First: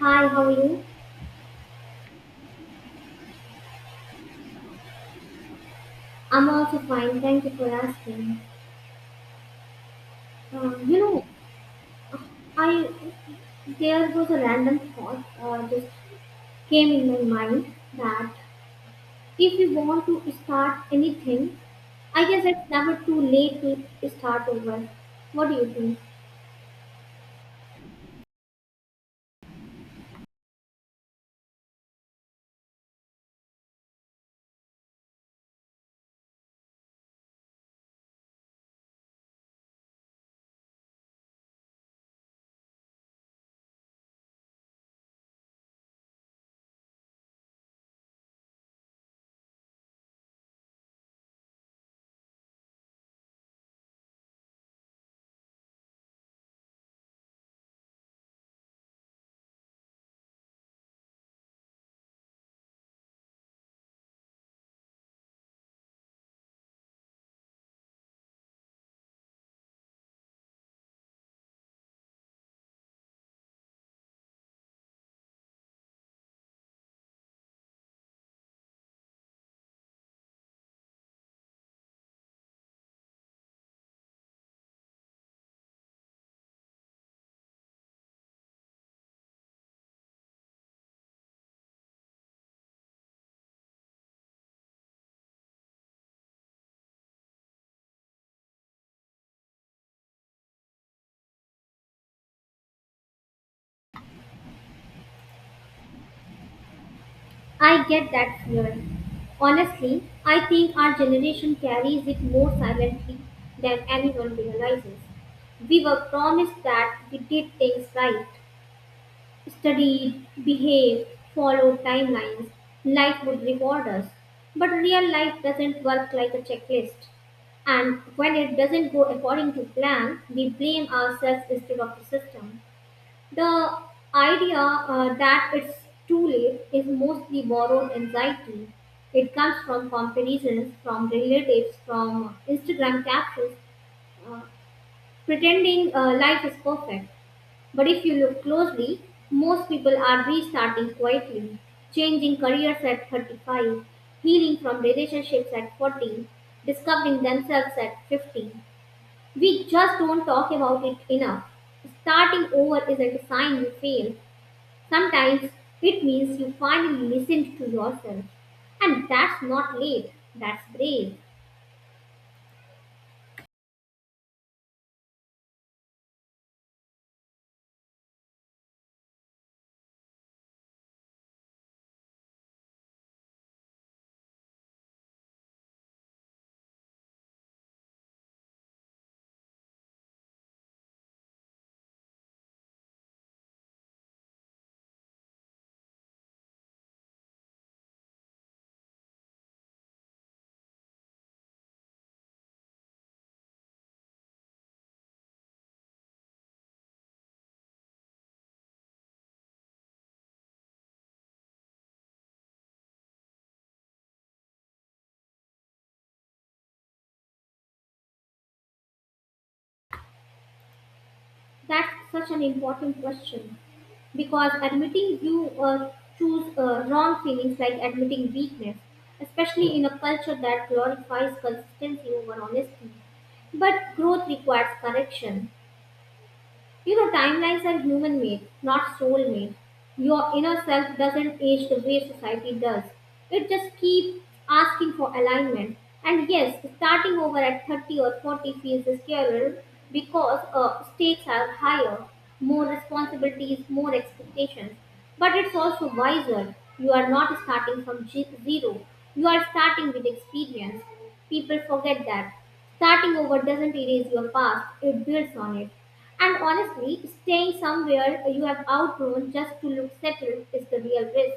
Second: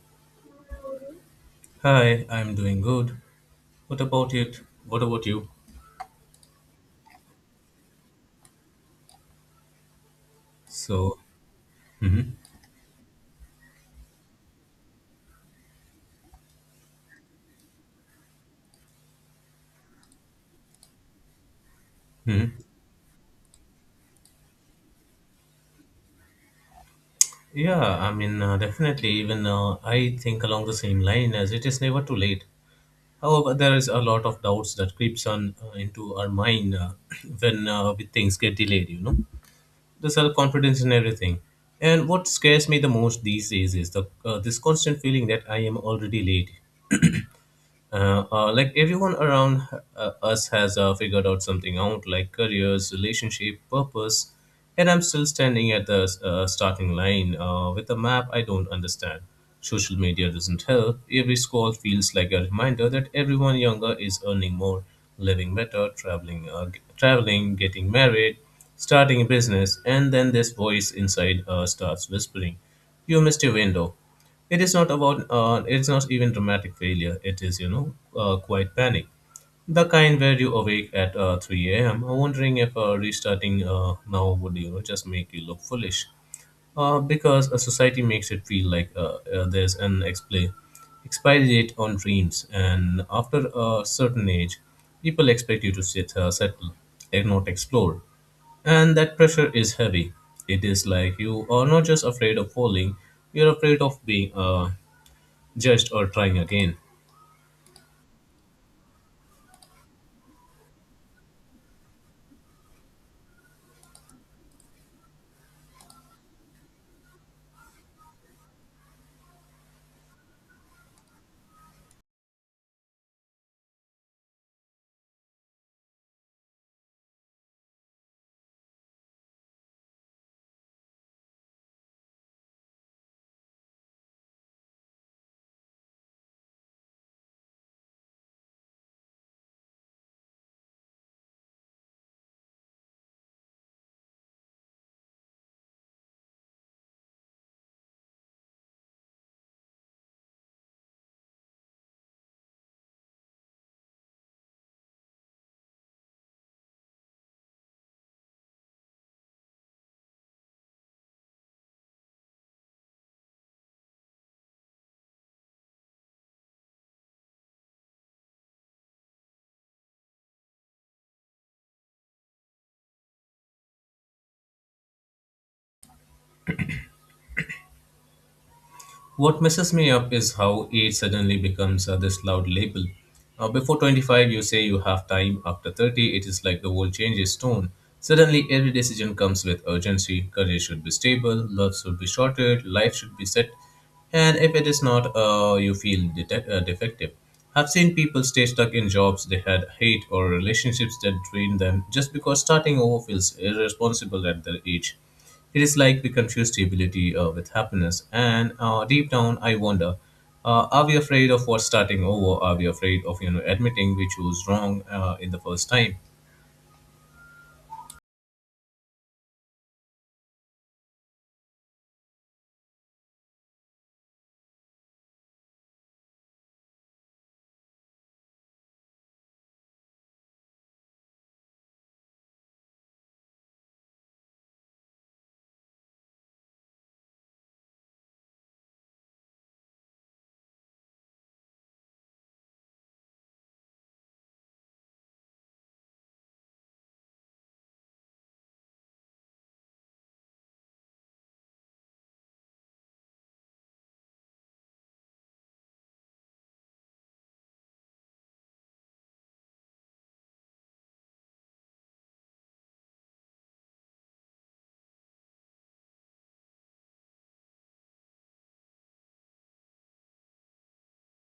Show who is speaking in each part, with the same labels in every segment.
Speaker 1: Hi, how are you?
Speaker 2: Hi, I'm doing good. What about it? What about you?
Speaker 1: I'm also fine. Thank you for asking. You
Speaker 2: So,
Speaker 1: know,
Speaker 2: mhm,
Speaker 1: I there was a random thought just came in my mind that if we want to start anything, I guess
Speaker 2: mhm.
Speaker 1: it's never too late to start over. What do you think?
Speaker 2: Yeah, I mean, definitely, even I think along the same line as it is never too late. However, there is a lot of doubts that creeps on into our mind when with things get delayed, you know, the self-confidence and everything. And what scares me the most these days is the this constant feeling that I am already late like everyone around us has figured out something out, like careers, relationship, purpose, and I'm still standing at the starting line with a map I don't understand. Social media doesn't help. Every scroll feels like a reminder that everyone younger is earning more, living better, traveling traveling, getting married, starting a business. And then this voice inside starts whispering, you missed your window. It is not about, it's not even dramatic failure. It is, quite panic. The kind where you awake at 3 a.m. wondering if restarting now would, you know, just make you look foolish. Because a society makes it feel like there's an expla expiry date on dreams, and after a certain age, people expect you to settle and not explore. And that pressure is heavy. It is like you are not just afraid of falling, you're afraid of being judged or trying again.
Speaker 1: I get that fear. Honestly, I think our generation carries it more silently than anyone realizes. We were promised that we did things right, studied, behaved, followed timelines, life would reward us. But real life doesn't work like a checklist. And when it doesn't go according to plan, we blame ourselves instead of the system. The idea that it's too late is mostly borrowed anxiety. It comes from comparisons, from relatives, from Instagram captions, uh, pretending life is perfect. But if you look closely, most people are restarting quietly, changing careers at 35, healing from relationships at 40, discovering themselves at 50. We just don't talk about it enough. Starting over isn't a sign you failed. Sometimes it means you finally listened to yourself. And that's not late, that's brave.
Speaker 2: What messes me up is how age suddenly becomes this loud label. Before 25, you say you have time. After 30, it is like the world changes tone. Suddenly, every decision comes with urgency. Career should be stable, love should be shorter, life should be set. And if it is not, you feel defective. I've seen people stay stuck in jobs they had hate or relationships that drain them just because starting over feels irresponsible at their age. It is like we confuse stability with happiness. And deep down, I wonder are we afraid of what starting over? Are we afraid of, you know, admitting we chose wrong in the first time?
Speaker 1: That's such an important question because admitting you choose wrong feelings like admitting weakness, especially in a culture that glorifies consistency over honesty. But growth requires correction. You know, timelines are human made, not soul made. Your inner self doesn't age the way society does. It just keeps asking for alignment. And yes, starting over at 30 or 40 feels scarier because stakes are higher, more responsibilities, more expectations. But it's also wiser. You are not starting from zero, you are starting with experience. People forget that. Starting over doesn't erase your past, it builds on it. And honestly, staying somewhere you have outgrown just to look settled is the real risk.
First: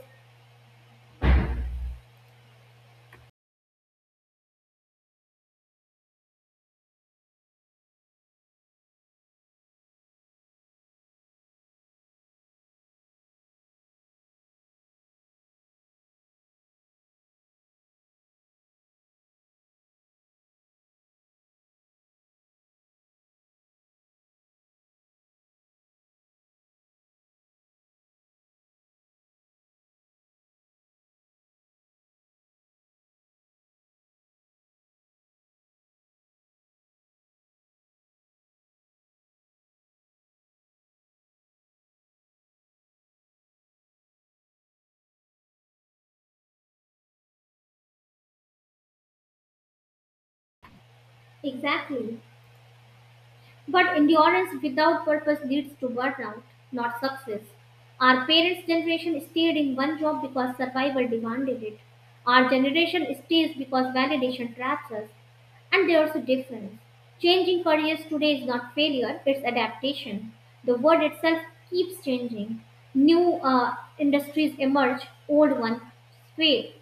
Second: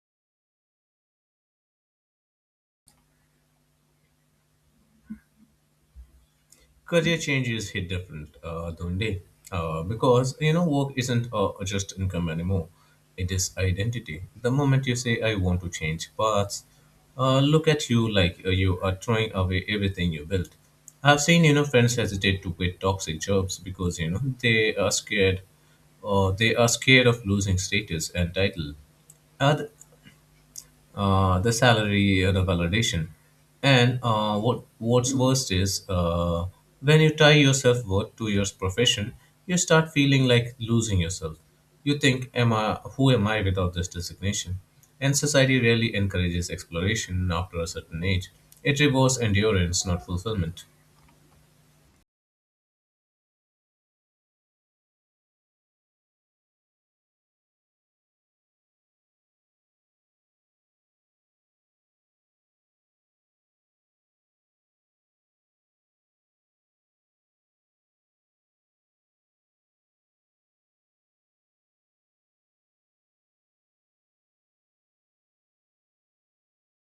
Speaker 2: Career change is hit different, Dhonde, because, you know, work isn't just income anymore. It is identity. The moment you say I want to change paths, look at you like you are throwing away everything you built. I've seen, you know, friends hesitate to quit toxic jobs because, you know, they are scared, or they are scared of losing status and title. Oth- the salary, the validation, and what's worst is when you tie yourself worth to your profession, you start feeling like losing yourself. You think, am I, who am I without this designation? And society rarely encourages exploration after a certain age. It rewards endurance, not fulfillment.
Speaker 1: Exactly. But endurance without purpose leads to burnout, not success. Our parents' generation stayed in one job because survival demanded it. Our generation stays because validation traps us. And there's a difference. Changing careers today is not failure, it's adaptation. The word itself keeps changing. New industries emerge, old ones fade.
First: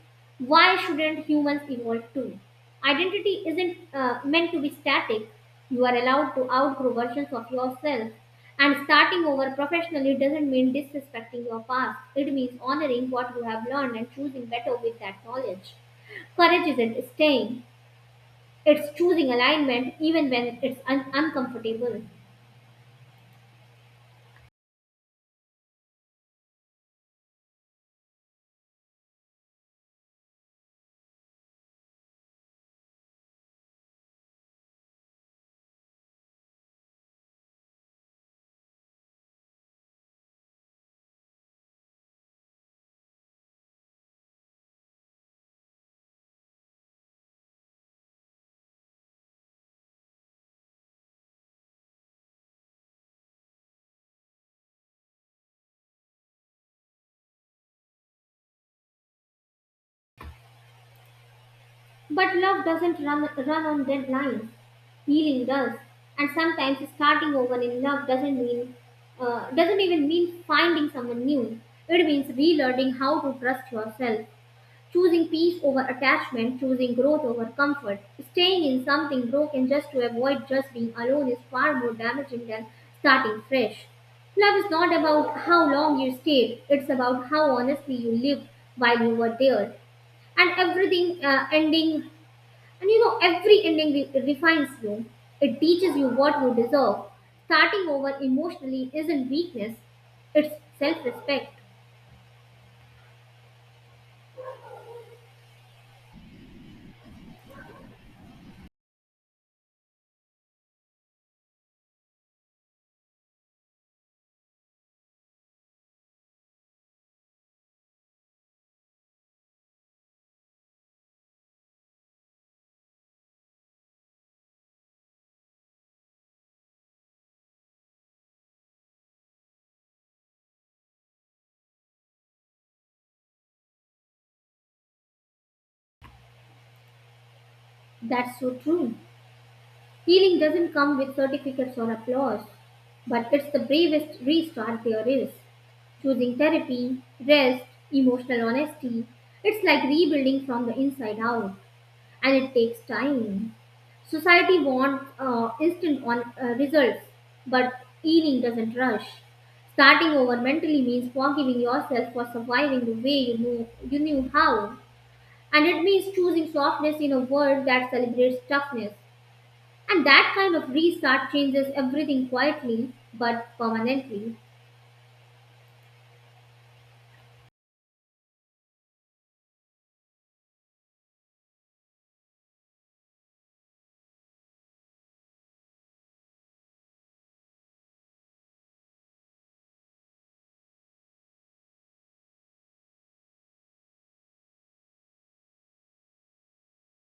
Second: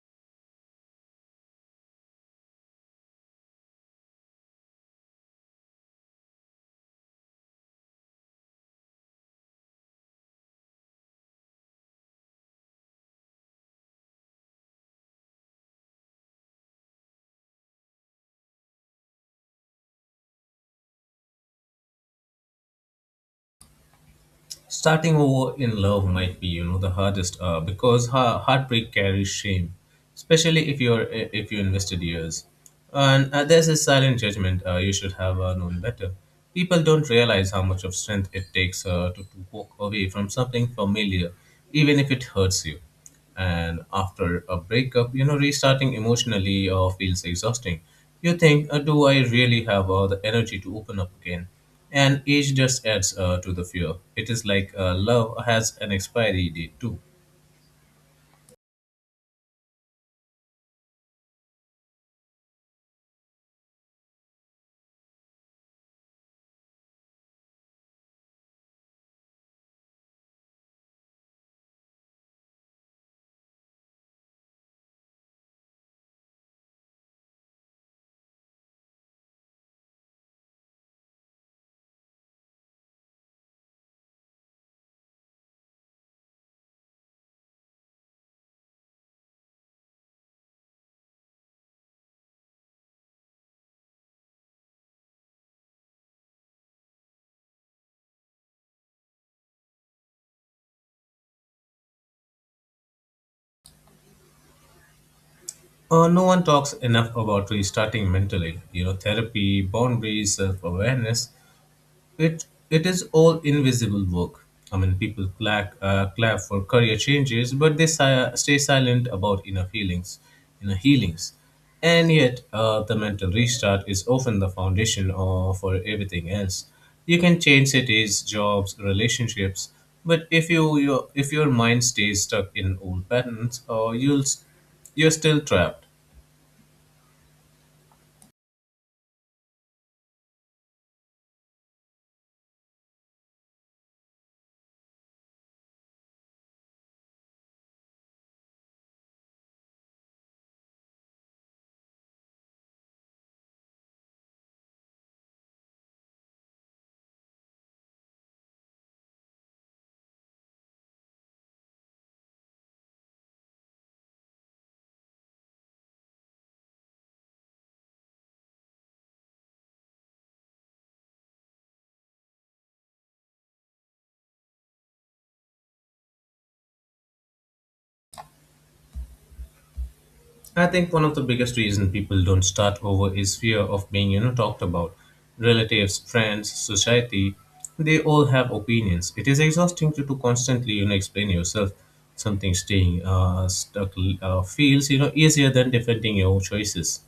Speaker 1: Why shouldn't humans evolve too? Identity isn't meant to be static. You are allowed to outgrow versions of yourself. And starting over professionally doesn't mean disrespecting your past. It means honoring what you have learned and choosing better with that knowledge. Courage isn't staying, it's choosing alignment even when it's uncomfortable.
Speaker 2: Starting over in love might be, you know, the hardest because heartbreak carries shame, especially if if you invested years, and there's a silent judgment, you should have known better. People don't realize how much of strength it takes to walk away from something familiar, even if it hurts you. And after a breakup, you know, restarting emotionally feels exhausting. You think, do I really have the energy to open up again? And age just adds to the fear. It is like love has an expiry date too.
Speaker 1: But love doesn't run on deadlines. Healing does. And sometimes starting over in love doesn't even mean finding someone new. It means relearning how to trust yourself. Choosing peace over attachment, choosing growth over comfort, staying in something broken just to avoid just being alone is far more damaging than starting fresh. Love is not about how long you stayed, it's about how honestly you lived while you were there. And everything ending, and every refines you. It teaches you what you deserve. Starting over emotionally isn't weakness, it's self respect.
Speaker 2: No one talks enough about restarting mentally, you know, therapy, boundaries, self-awareness. It is all invisible work. I mean, people clap clap for career changes, but they stay silent about inner feelings, inner healings, and yet the mental restart is often the foundation for everything else. You can change cities, jobs, relationships, but if you your if your mind stays stuck in old patterns, you're still trapped.
Speaker 1: That's so true. Healing doesn't come with certificates or applause, but it's the bravest restart there is. Choosing therapy, rest, emotional honesty, it's like rebuilding from the inside out, and it takes time. Society wants instant on results, but healing doesn't rush. Starting over mentally means forgiving yourself for surviving the way you knew how, and it means choosing softness in a world that celebrates toughness. And that kind of restart changes everything quietly but permanently.
Speaker 2: I think one of the biggest reasons people don't start over is fear of being, you know, talked about. Relatives, friends, society, they all have opinions. It is exhausting to constantly, you know, explain yourself. Something staying stuck feels, you know, easier than defending your choices.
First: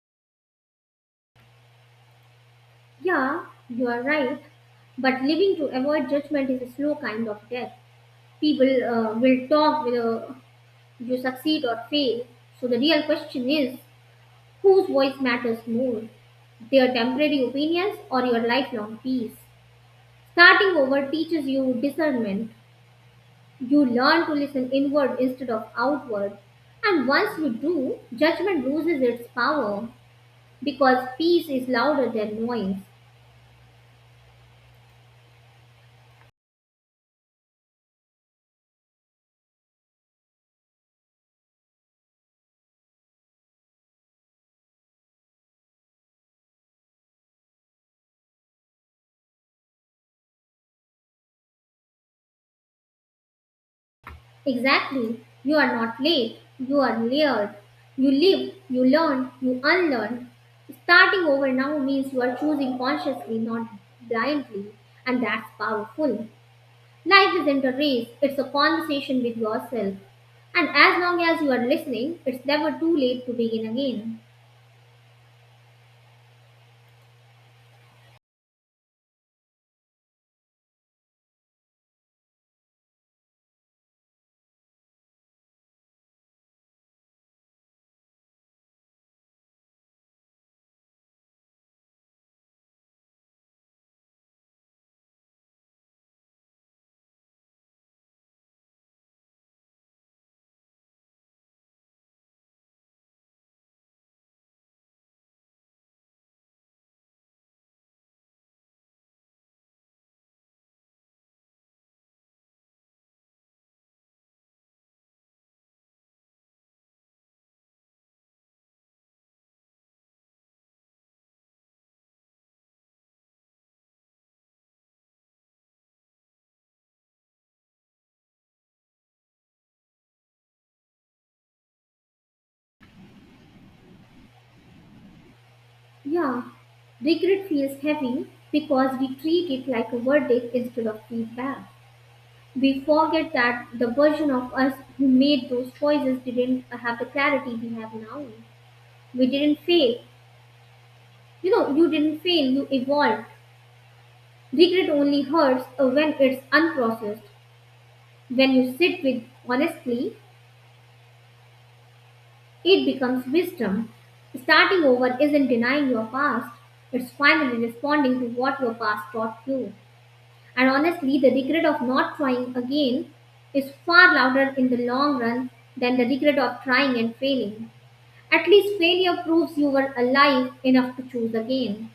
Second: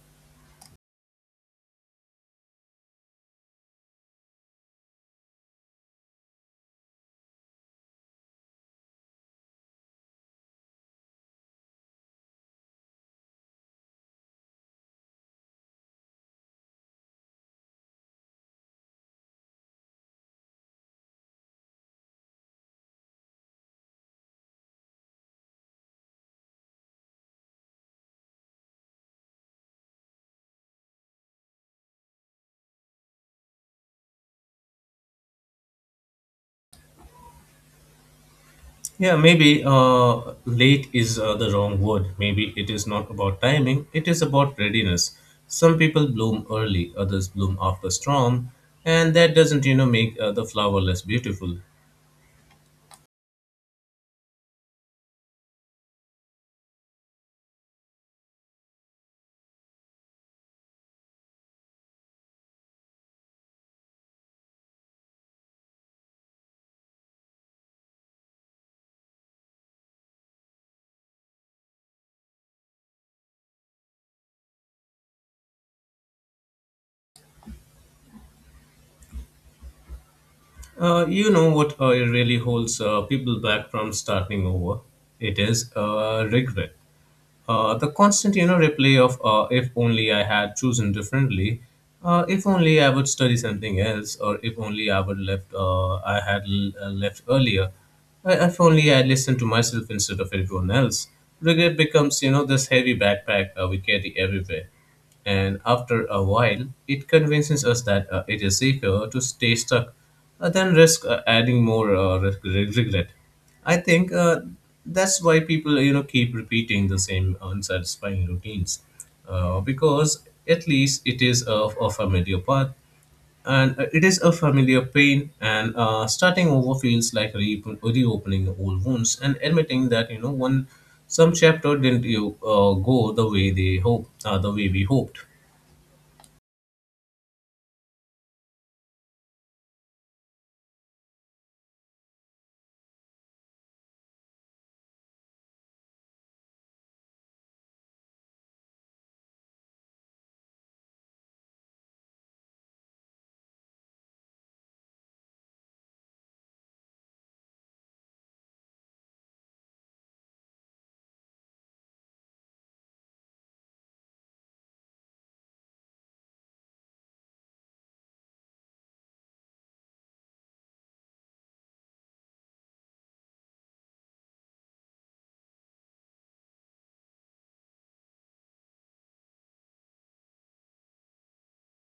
Speaker 1: Yeah, you are right. But living to avoid judgment is a slow kind of death. People will talk whether you succeed or fail. So the real question is whose voice matters more? Their temporary opinions or your lifelong peace? Starting over teaches you discernment. You learn to listen inward instead of outward. And once you do, judgment loses its power. Because peace is louder than noise.
Speaker 2: Yeah, maybe late is the wrong word. Maybe it is not about timing, it is about readiness. Some people bloom early, others bloom after storm, and that doesn't, you know, make the flower less beautiful.
Speaker 1: Exactly. You are not late. You are layered. You live, you learn, you unlearn. Starting over now means you are choosing consciously, not blindly, and that's powerful. Life isn't a race, it's a conversation with yourself. And as long as you are listening, it's never too late to begin again.
Speaker 2: You know what it really holds people back from starting over? It is regret. The constant, you know, replay of "if only I had chosen differently," "if only I would study something else," or "if only I would left, left earlier," "if only I listened to myself instead of everyone else." Regret becomes, you know, this heavy backpack we carry everywhere, and after a while, it convinces us that it is safer to stay stuck than risk adding more regret. I think that's why people, you know, keep repeating the same unsatisfying routines, because at least it is a familiar path, and it is a familiar pain. And starting over feels like reopening old wounds and admitting that, you know, one some chapter didn't you go the way they hope, the way we hoped.
Speaker 1: Yeah, regret feels heavy because we treat it like a verdict instead of feedback. We forget that the version of us who made those choices didn't have the clarity we have now. We didn't fail. You didn't fail, you evolved. Regret only hurts when it's unprocessed. When you sit with honestly, it becomes wisdom. Starting over isn't denying your past, it's finally responding to what your past taught you. And honestly, the regret of not trying again is far louder in the long run than the regret of trying and failing. At least failure proves you were alive enough to choose again.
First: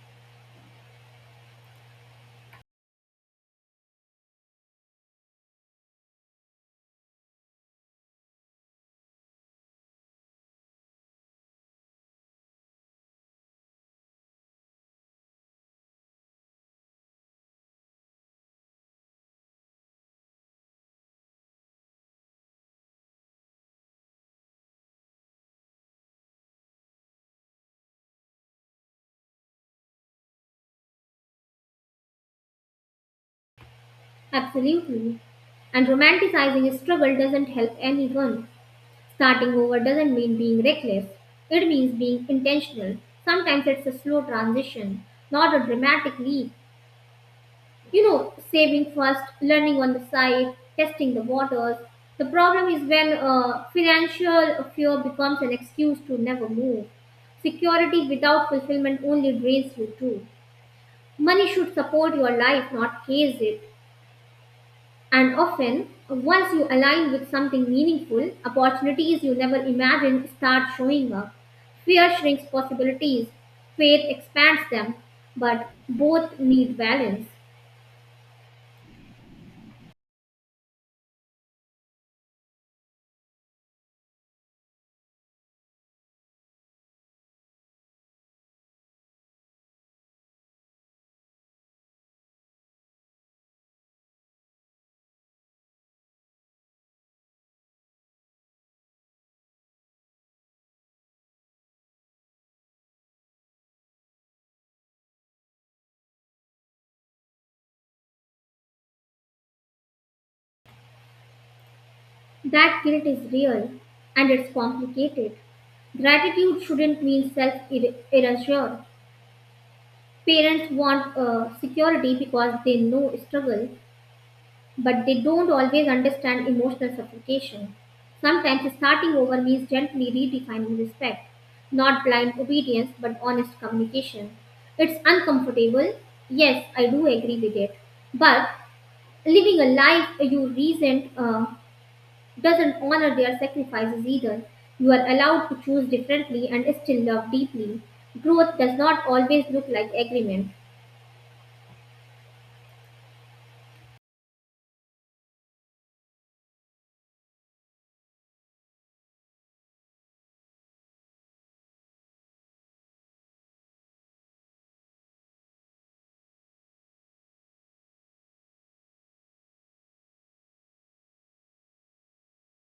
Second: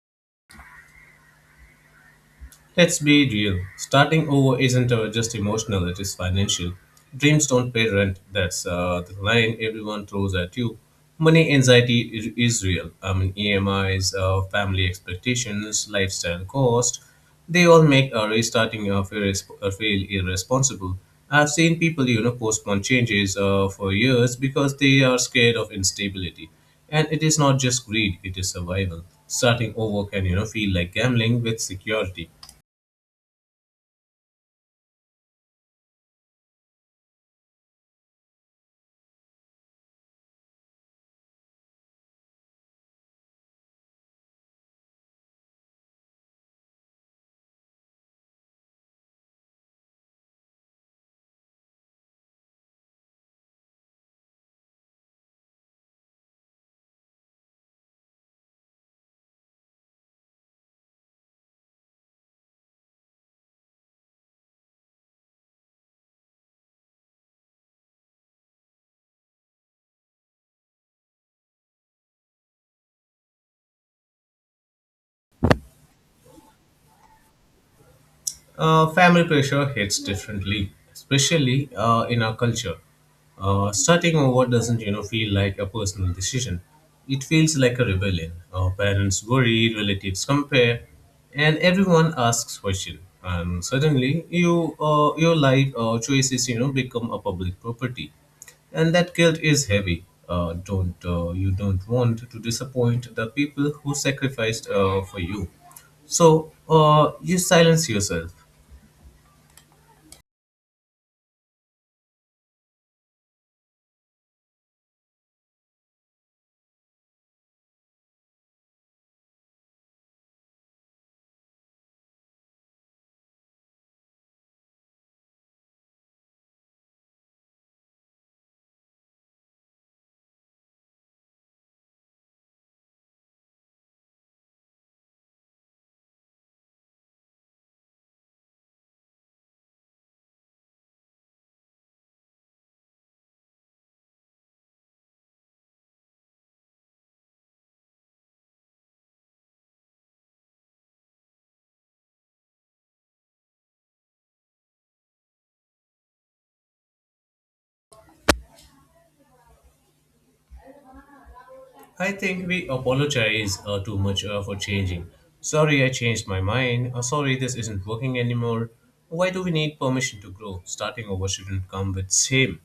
Speaker 2: Let's be real. Starting over isn't just emotional, it is financial. Dreams don't pay rent. That's the line everyone throws at you. Money anxiety is real. I mean, EMIs, family expectations, lifestyle cost, they all make restarting feel irresponsible. I've seen people, you know, postpone changes for years because they are scared of instability. And it is not just greed, it is survival. Starting over can, you know, feel like gambling with security.
Speaker 1: Absolutely. And romanticizing a struggle doesn't help anyone. Starting over doesn't mean being reckless, it means being intentional. Sometimes it's a slow transition, not a dramatic leap. Saving first, learning on the side, testing the waters. The problem is when financial fear becomes an excuse to never move. Security without fulfillment only drains you too. Money should support your life, not chase it. And often, once you align with something meaningful, opportunities you never imagined start showing up. Fear shrinks possibilities, faith expands them, but both need balance.
Speaker 2: Family pressure hits differently, especially in our culture. Starting over doesn't, you know, feel like a personal decision. It feels like a rebellion. Our parents worry, relatives compare, and everyone asks question. And suddenly, your life choices, you know, become a public property, and that guilt is heavy. Don't You don't want to disappoint the people who sacrificed for you. So you silence yourself.
Speaker 1: That guilt is real and it's complicated. Gratitude shouldn't mean self erasure. Parents want security because they know struggle, but they don't always understand emotional suffocation. Sometimes starting over means gently redefining respect, not blind obedience but honest communication. It's uncomfortable, yes, I do agree with it, but living a life you resent doesn't honor their sacrifices either. You are allowed to choose differently and still love deeply. Growth does not always look like agreement.
Speaker 2: I think we apologize too much for changing. Sorry, I changed my mind. Sorry, this isn't working anymore. Why do we need permission to grow? Starting over shouldn't come with shame.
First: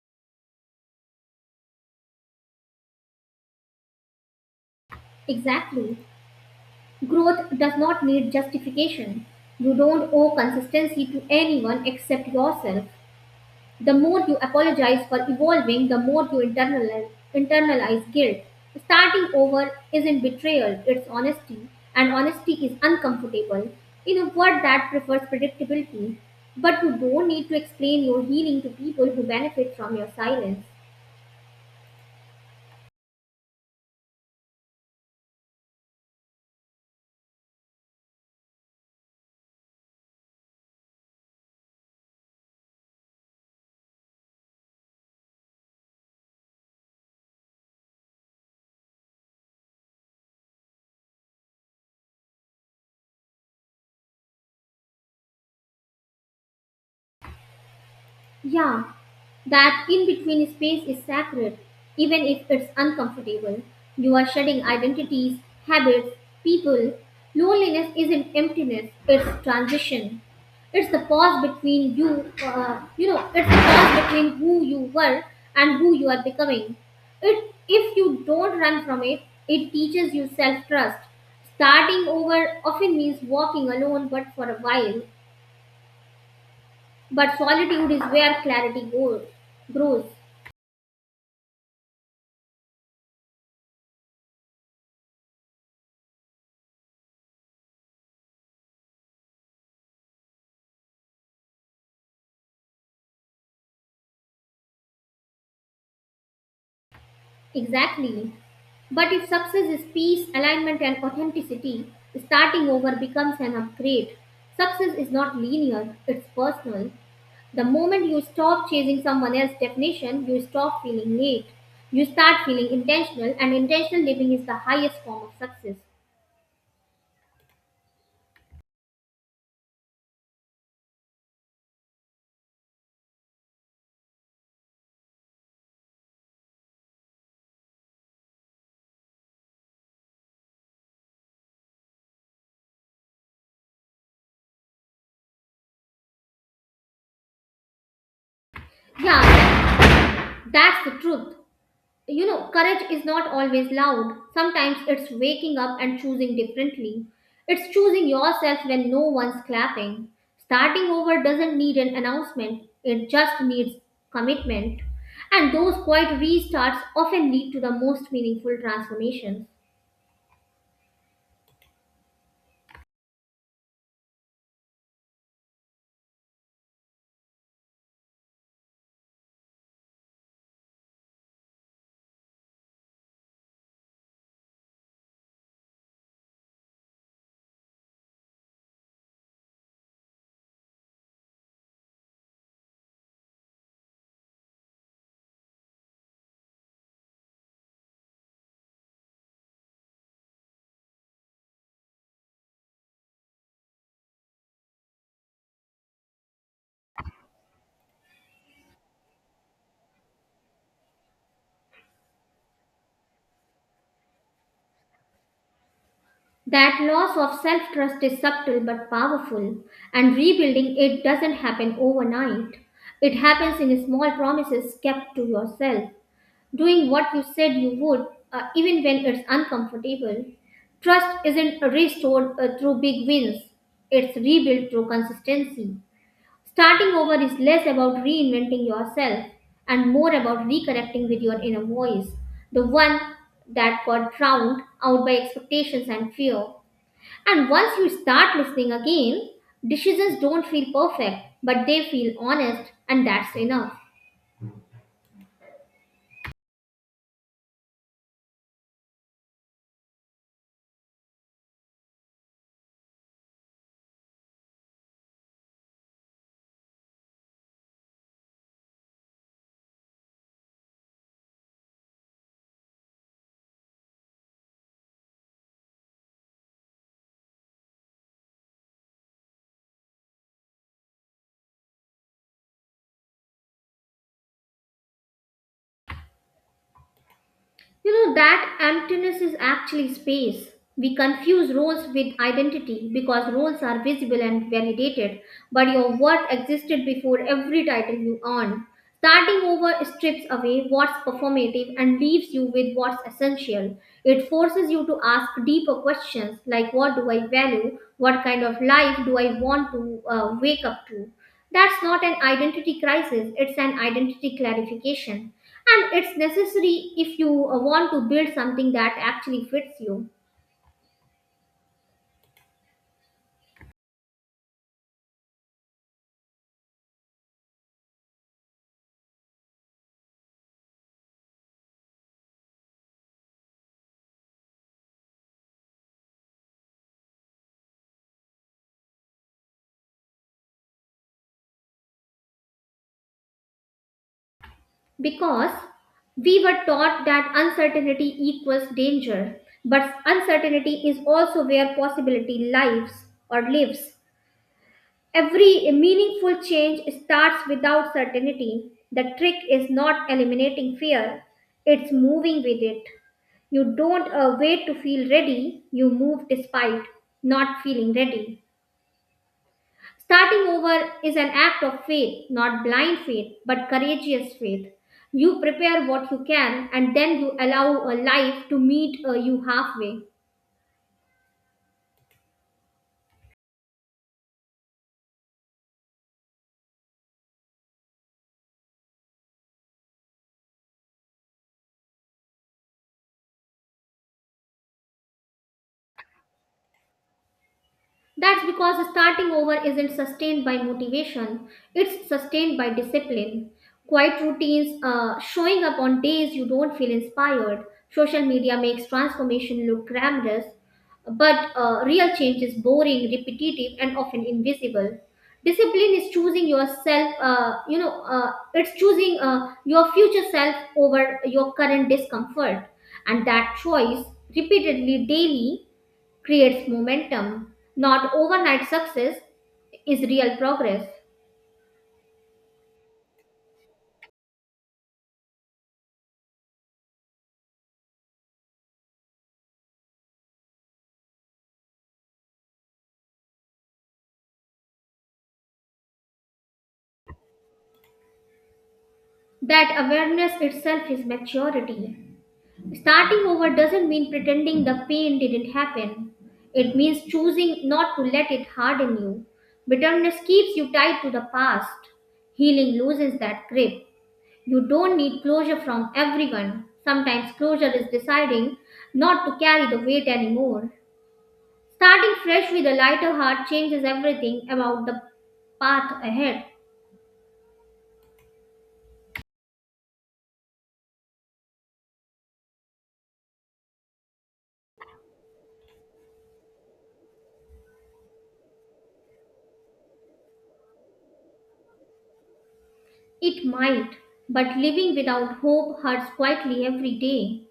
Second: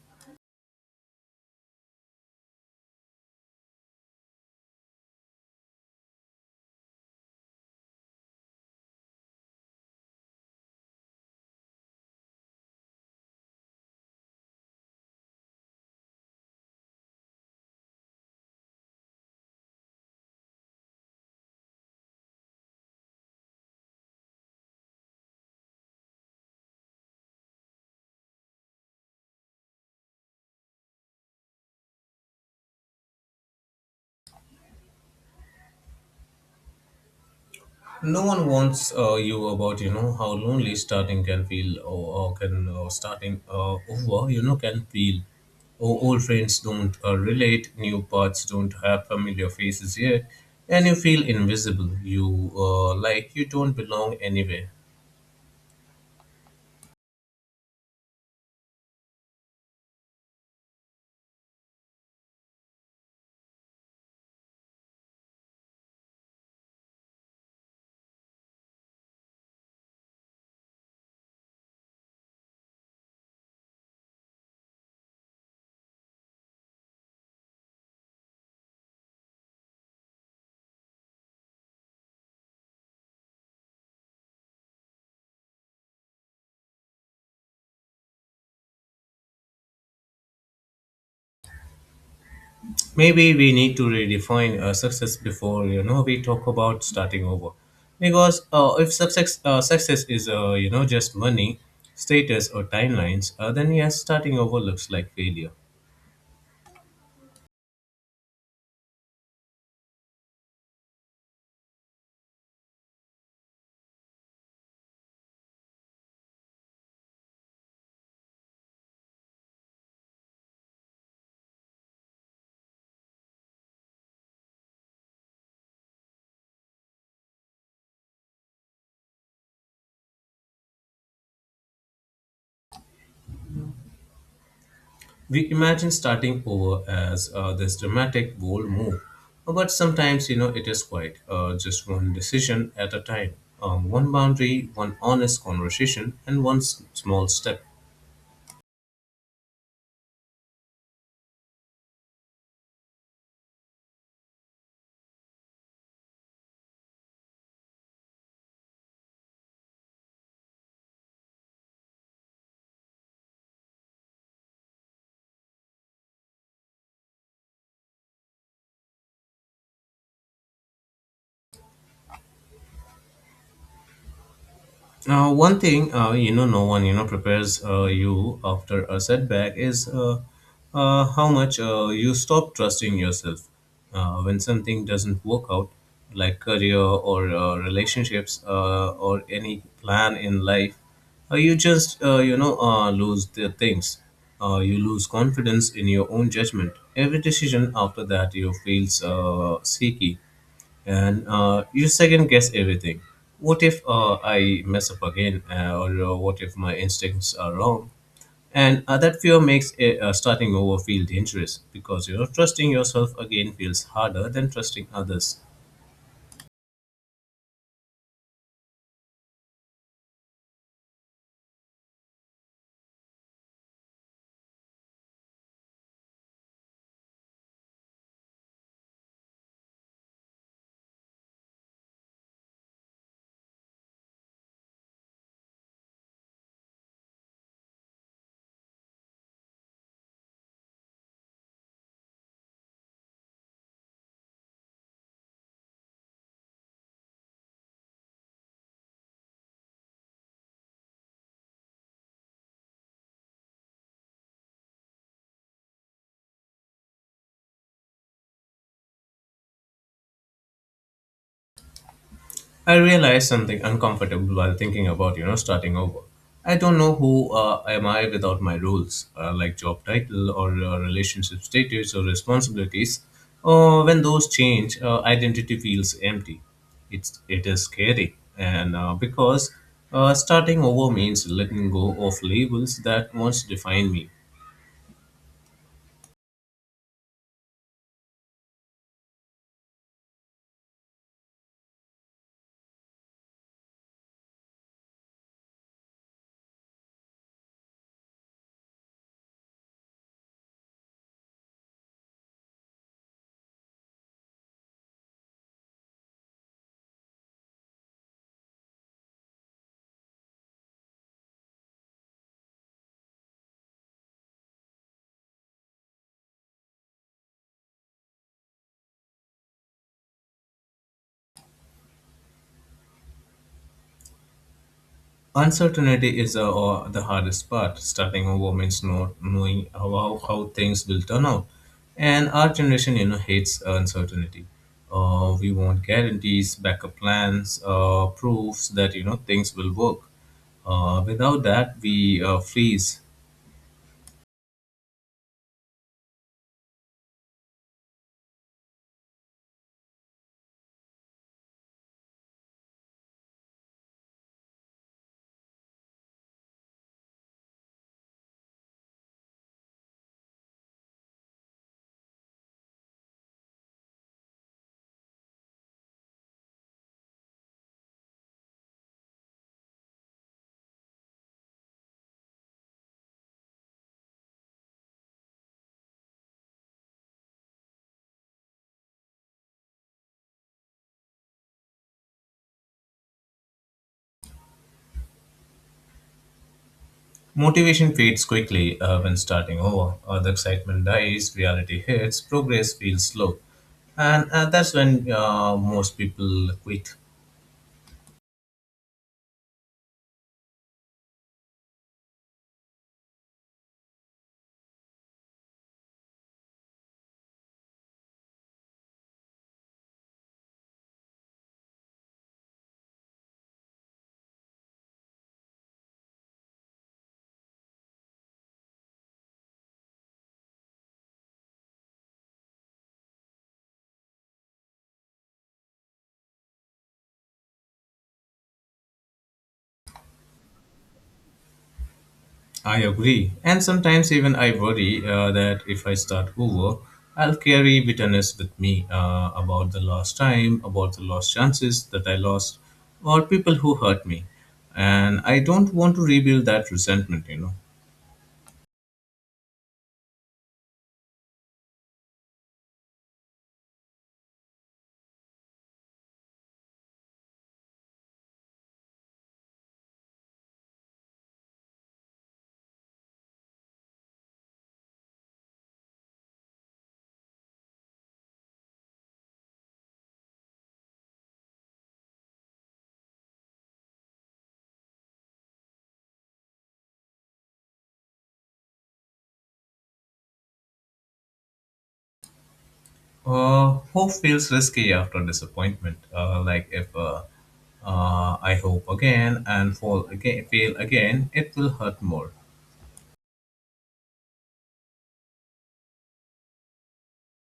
Speaker 1: Exactly. Growth does not need justification. You don't owe consistency to anyone except yourself. The more you apologize for evolving, the more you internalize guilt. Starting over isn't betrayal, it's honesty, and honesty is uncomfortable in a world that prefers predictability. But you don't need to explain your healing to people who benefit from your silence.
Speaker 2: No one wants you about, you know, how lonely starting can feel, or can starting over, you know, can feel. Oh, old friends don't relate, new paths don't have familiar faces yet, and you feel invisible. You Like you don't belong anywhere.
Speaker 1: Yeah, that in between space is sacred, even if it's uncomfortable. You are shedding identities, habits, people. Loneliness isn't emptiness, it's transition. It's the pause between you, you know, it's the pause between who you were and who you are becoming. It, if you don't run from it, it teaches you self trust. Starting over often means walking alone, but for a while. But solitude is where grows.
Speaker 2: Maybe we need to redefine success before, you know, we talk about starting over, because if success is, you know, just money, status or timelines, then yes, starting over looks like failure.
Speaker 1: Exactly. But if success is peace, alignment, and authenticity, starting over becomes an upgrade. Success is not linear, it's personal. The moment you stop chasing someone else's definition, you stop feeling late. You start feeling intentional, and intentional living is the highest form of success.
Speaker 2: We imagine starting over as this dramatic bold move, but sometimes, you know, it is quite just one decision at a time, one boundary, one honest conversation, and small step.
Speaker 1: Yeah, that's the truth. You know, courage is not always loud. Sometimes it's waking up and choosing differently. It's choosing yourself when no one's clapping. Starting over doesn't need an announcement, it just needs commitment. And those quiet restarts often lead to the most meaningful transformations.
Speaker 2: Now, one thing, you know, no one, you know, prepares you after a setback is how much you stop trusting yourself when something doesn't work out, like career or relationships or any plan in life. You just you know lose the things. You lose confidence in your own judgment. Every decision after that you feels shaky, and you second guess everything. What if I mess up again, or what if my instincts are wrong? And that fear makes starting over feel dangerous because, you know, trusting yourself again feels harder than trusting others.
Speaker 1: That loss of self trust is subtle but powerful, and rebuilding it doesn't happen overnight. It happens in small promises kept to yourself doing what you said you would, even when it's uncomfortable. Trust isn't restored through big wins, it's rebuilt through consistency. Starting over is less about reinventing yourself and more about reconnecting with your inner voice, the one that got drowned out by expectations and fear. And once you start listening again, decisions don't feel perfect, but they feel honest, and that's enough.
Speaker 2: I realized something uncomfortable while thinking about, you know, starting over. I don't know who am I without my roles, like job title or relationship status or responsibilities. When those change, identity feels empty. It is scary, and because starting over means letting go of labels that once defined me.
Speaker 1: You know, that emptiness is actually space. We confuse roles with identity because roles are visible and validated, but your worth existed before every title you earned. Starting over strips away what's performative and leaves you with what's essential. It forces you to ask deeper questions like what do I value? What kind of life do I want to wake up to? That's not an identity crisis, it's an identity clarification and it's necessary if you want to build something that actually fits you.
Speaker 2: Uncertainty is the hardest part. Starting over means not knowing how things will turn out. And our generation, you know, hates uncertainty. We want guarantees, backup plans, proofs that, you know, things will work. Without that, we freeze.
Speaker 1: Because we were taught that uncertainty equals danger but uncertainty is also where possibility lives or lives. Every meaningful change starts without certainty. The trick is not eliminating fear, it's moving with it. You don't wait to feel ready, you move despite not feeling ready. Starting over is an act of faith, not blind faith, but courageous faith. You prepare what you can and then you allow a life to meet you halfway.
Speaker 2: Motivation fades quickly when starting over. The excitement dies, reality hits, progress feels slow. And that's when most people quit.
Speaker 1: That's because starting over isn't sustained by motivation, it's sustained by discipline. Quiet routines, showing up on days you don't feel inspired. Social media makes transformation look glamorous, but real change is boring, repetitive, and often invisible. Discipline is choosing yourself, it's choosing your future self over your current discomfort. And that choice, repeatedly daily, creates momentum, not overnight success, is real progress.
Speaker 2: I agree. And sometimes even I worry that if I start over, I'll carry bitterness with me about the lost time, about the lost chances that I lost, or people who hurt me. And I don't want to rebuild that resentment, you know.
Speaker 1: That awareness itself is maturity. Starting over doesn't mean pretending the pain didn't happen. It means choosing not to let it harden you. Bitterness keeps you tied to the past. Healing loosens that grip. You don't need closure from everyone. Sometimes closure is deciding not to carry the weight anymore. Starting fresh with a lighter heart changes everything about the path ahead.
Speaker 2: Hope feels risky after disappointment. Like if I hope again and fall again, fail again, it will hurt more.
Speaker 1: It might, but living without hope hurts quietly every day.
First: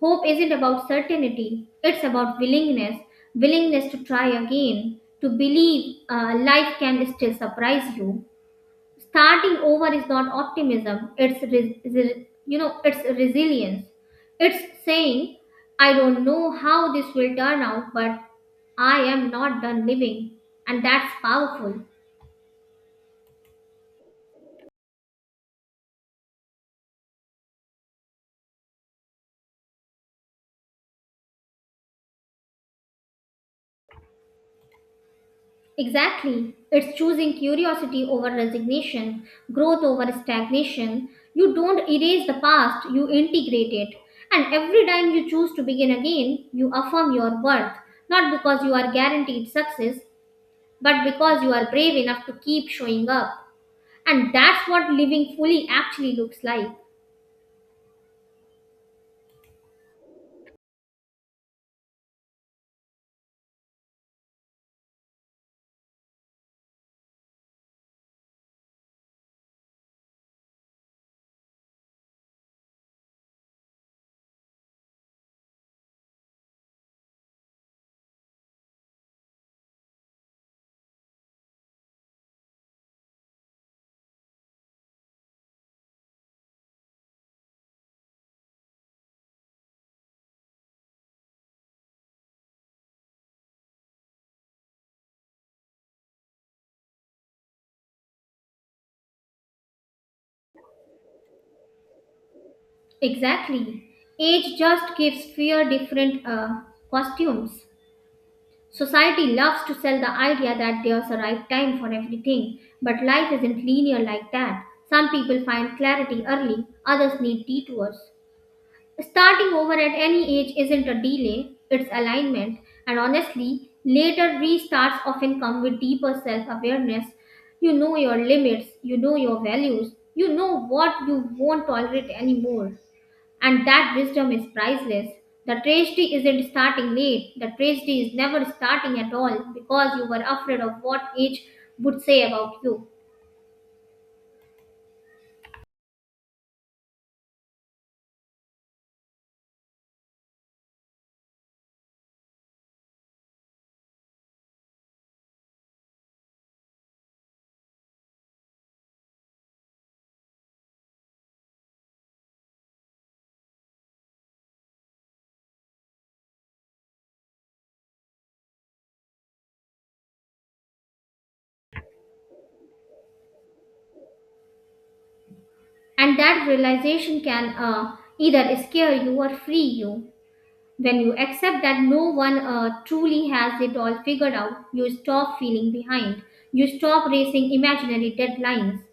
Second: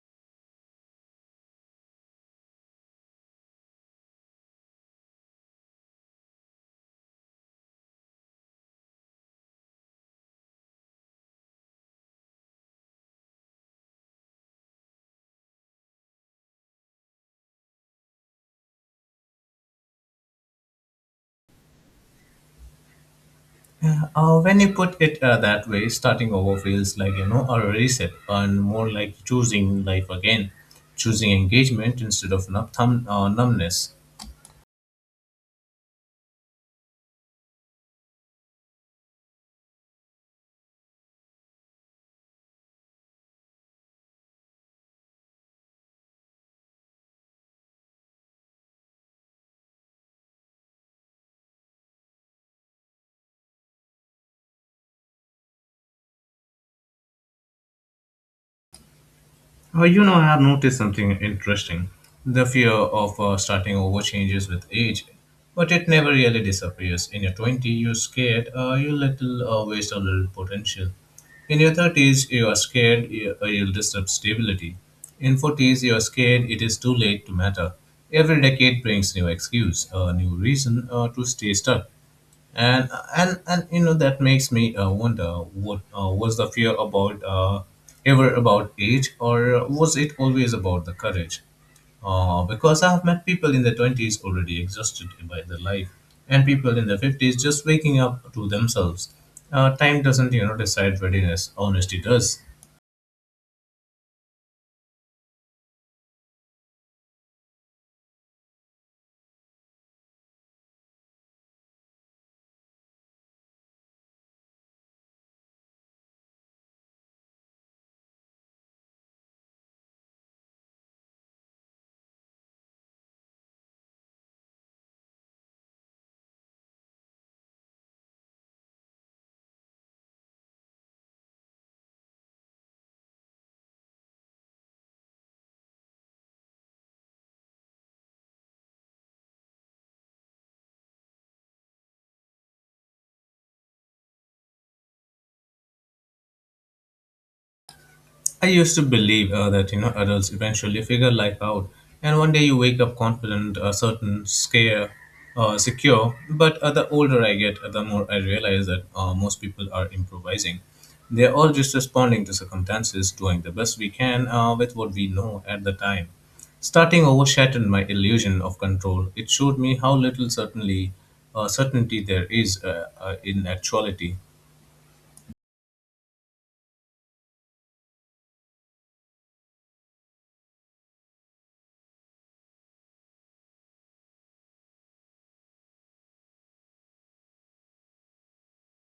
Speaker 1: Hope isn't about certainty, it's about willingness willingness to try again, to believe life can still surprise you. Starting over is not optimism, it's it's resilience. It's saying, I don't know how this will turn out, but I am not done living, and that's powerful.
Speaker 2: Yeah, when you put it that way, starting over feels like, you know, a reset, and more like choosing life again, choosing engagement instead of numbness.
Speaker 1: Exactly, it's choosing curiosity over resignation, growth over stagnation. You don't erase the past, you integrate it, and every time you choose to begin again, you affirm your worth, not because you are guaranteed success, but because you are brave enough to keep showing up. And that's what living fully actually looks like.
Speaker 2: You know, I have noticed something interesting. The fear of starting over changes with age, but it never really disappears. In your 20, you're scared, you little waste a little potential. In your 30s, you are scared you'll disturb stability. In 40s, you are scared it is too late to matter. Every decade brings new excuse, a new reason to stay stuck, and and you know that makes me wonder what, was the fear about ever about age or was it always about the courage, because I've met people in their 20s already exhausted by their life, and people in their 50s just waking up to themselves. Time doesn't, you know, decide readiness, honesty does.
Speaker 1: Exactly. Age just gives fear different costumes. Society loves to sell the idea that there's a right time for everything, but life isn't linear like that. Some people find clarity early, others need detours. Starting over at any age isn't a delay, it's alignment, and honestly, later restarts often come with deeper self awareness. You know your limits, you know your values, you know what you won't tolerate anymore. And that wisdom is priceless. The tragedy isn't starting late, the tragedy is never starting at all because you were afraid of what age would say about you.
Speaker 2: I used to believe that, you know, adults eventually figure life out, and one day you wake up confident, certain, secure. But the older I get, the more I realize that most people are improvising. They are all just responding to circumstances, doing the best we can with what we know at the time. Starting over shattered my illusion of control. It showed me how little certainly certainty there is in actuality.
Speaker 1: And that realization can either scare you or free you. When you accept that no one truly has it all figured out, you stop feeling behind. You stop racing imaginary deadlines.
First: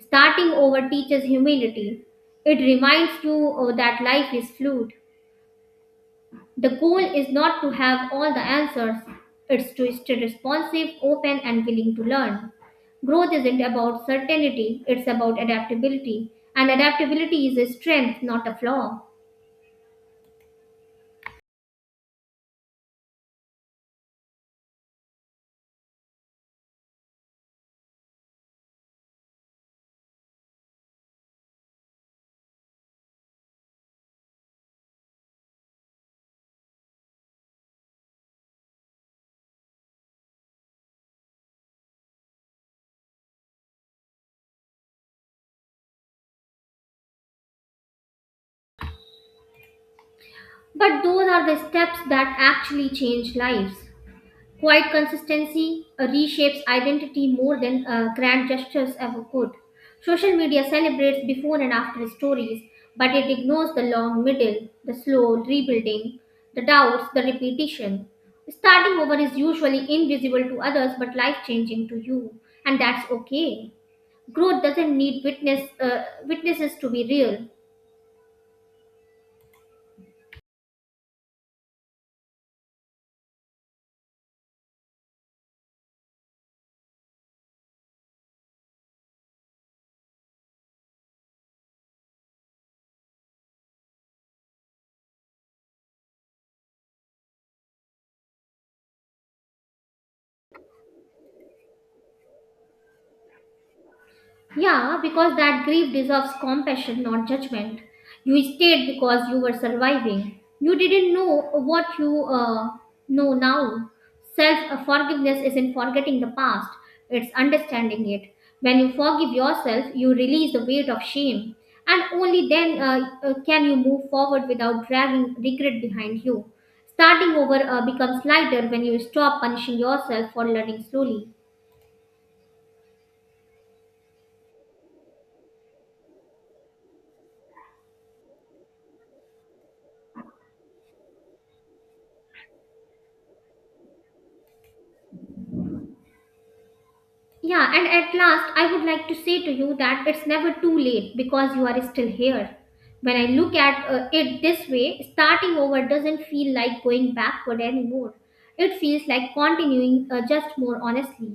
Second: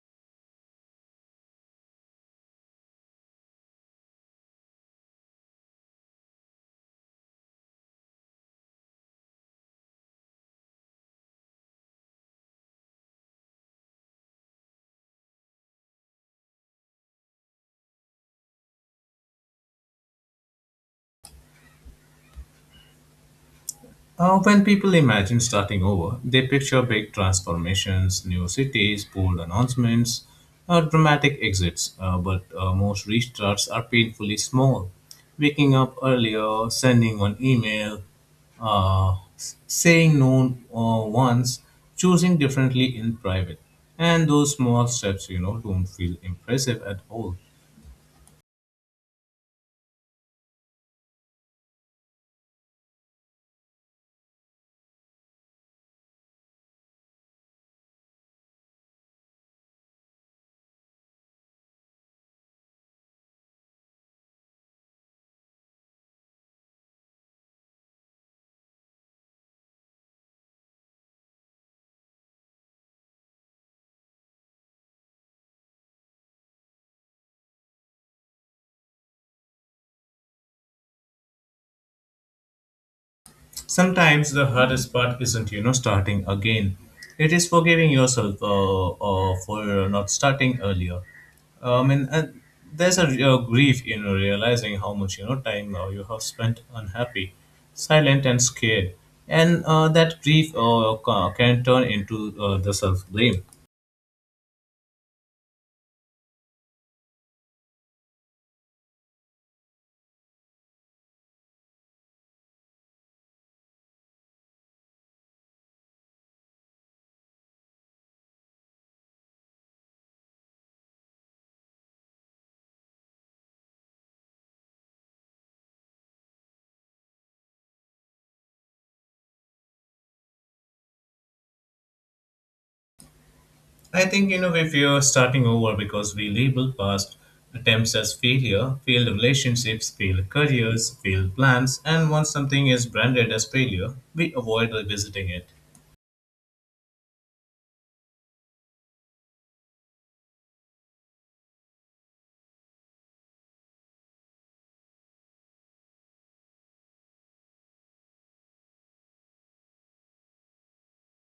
Speaker 1: Starting over teaches humility. It reminds you that life is fluid. The goal is not to have all the answers, it's to stay responsive, open, and willing to learn. Growth isn't about certainty, it's about adaptability. And adaptability is a strength, not a flaw.
Speaker 2: When people imagine starting over, they picture big transformations, new cities, bold announcements, dramatic exits. But most restarts are painfully small. Waking up earlier, sending one email, saying no once, choosing differently in private. And those small steps, you know, don't feel impressive at all.
Speaker 1: But those are the steps that actually change lives. Quiet consistency reshapes identity more than grand gestures ever could. Social media celebrates before and after stories, but it ignores the long middle, the slow rebuilding, the doubts, the repetition. Starting over is usually invisible to others but life changing to you, and that's okay. Growth doesn't need witnesses to be real.
Speaker 2: Sometimes the hardest part isn't, you know, starting again. It is forgiving yourself for not starting earlier. And There's a real grief in realizing how much, you know, time you have spent unhappy, silent, and scared. And that grief can turn into the self blame.
Speaker 1: Yeah, because that grief deserves compassion, not judgment. You stayed because you were surviving. You didn't know what you know now. Self forgiveness isn't forgetting the past, it's understanding it. When you forgive yourself, you release the weight of shame, and only then can you move forward without dragging regret behind you. Starting over becomes lighter when you stop punishing yourself for learning slowly.
Speaker 2: I think, you know, if you're starting over because we label past attempts as failure, failed relationships, failed careers, failed plans, and once something is branded as failure, we avoid revisiting it.
Speaker 1: Yeah, and at last, I would like to say to you that it's never too late because you are still here. When I look at it this way, starting over doesn't feel like going backward anymore. It feels like continuing, just more honestly.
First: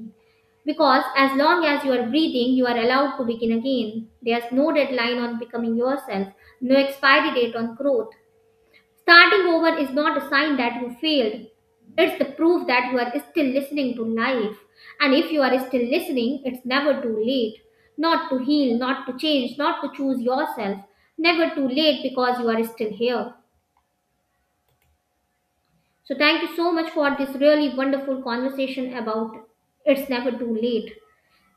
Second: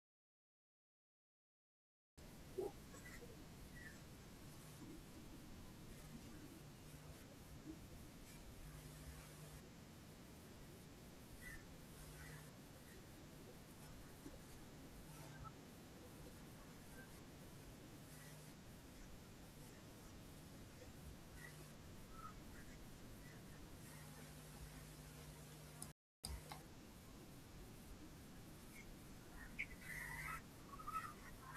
Speaker 1: Because as long as you are breathing, you are allowed to begin again. There's no deadline on becoming yourself, no expiry date on growth. Starting over is not a sign that you failed. It's the proof that you are still listening to life. And if you are still listening, it's never too late. Not to heal, not to change, not to choose yourself. Never too late because you are still here. So, thank you so much for this really wonderful conversation about it's never too late,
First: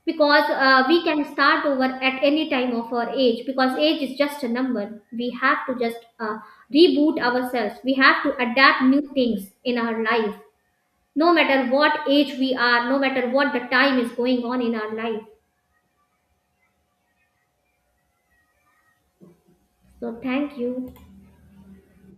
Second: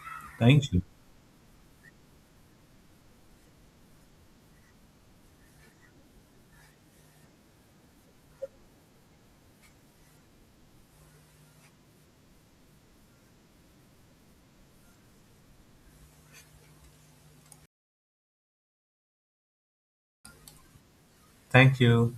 Speaker 1: because
Speaker 2: Thank you.
Speaker 1: we can start over at any time of our age, because age is just a number. We have to just reboot ourselves. We have to adapt new things in our life, no matter what age we are, no matter what the time is going on in our life. So thank you.
Speaker 2: Thank you.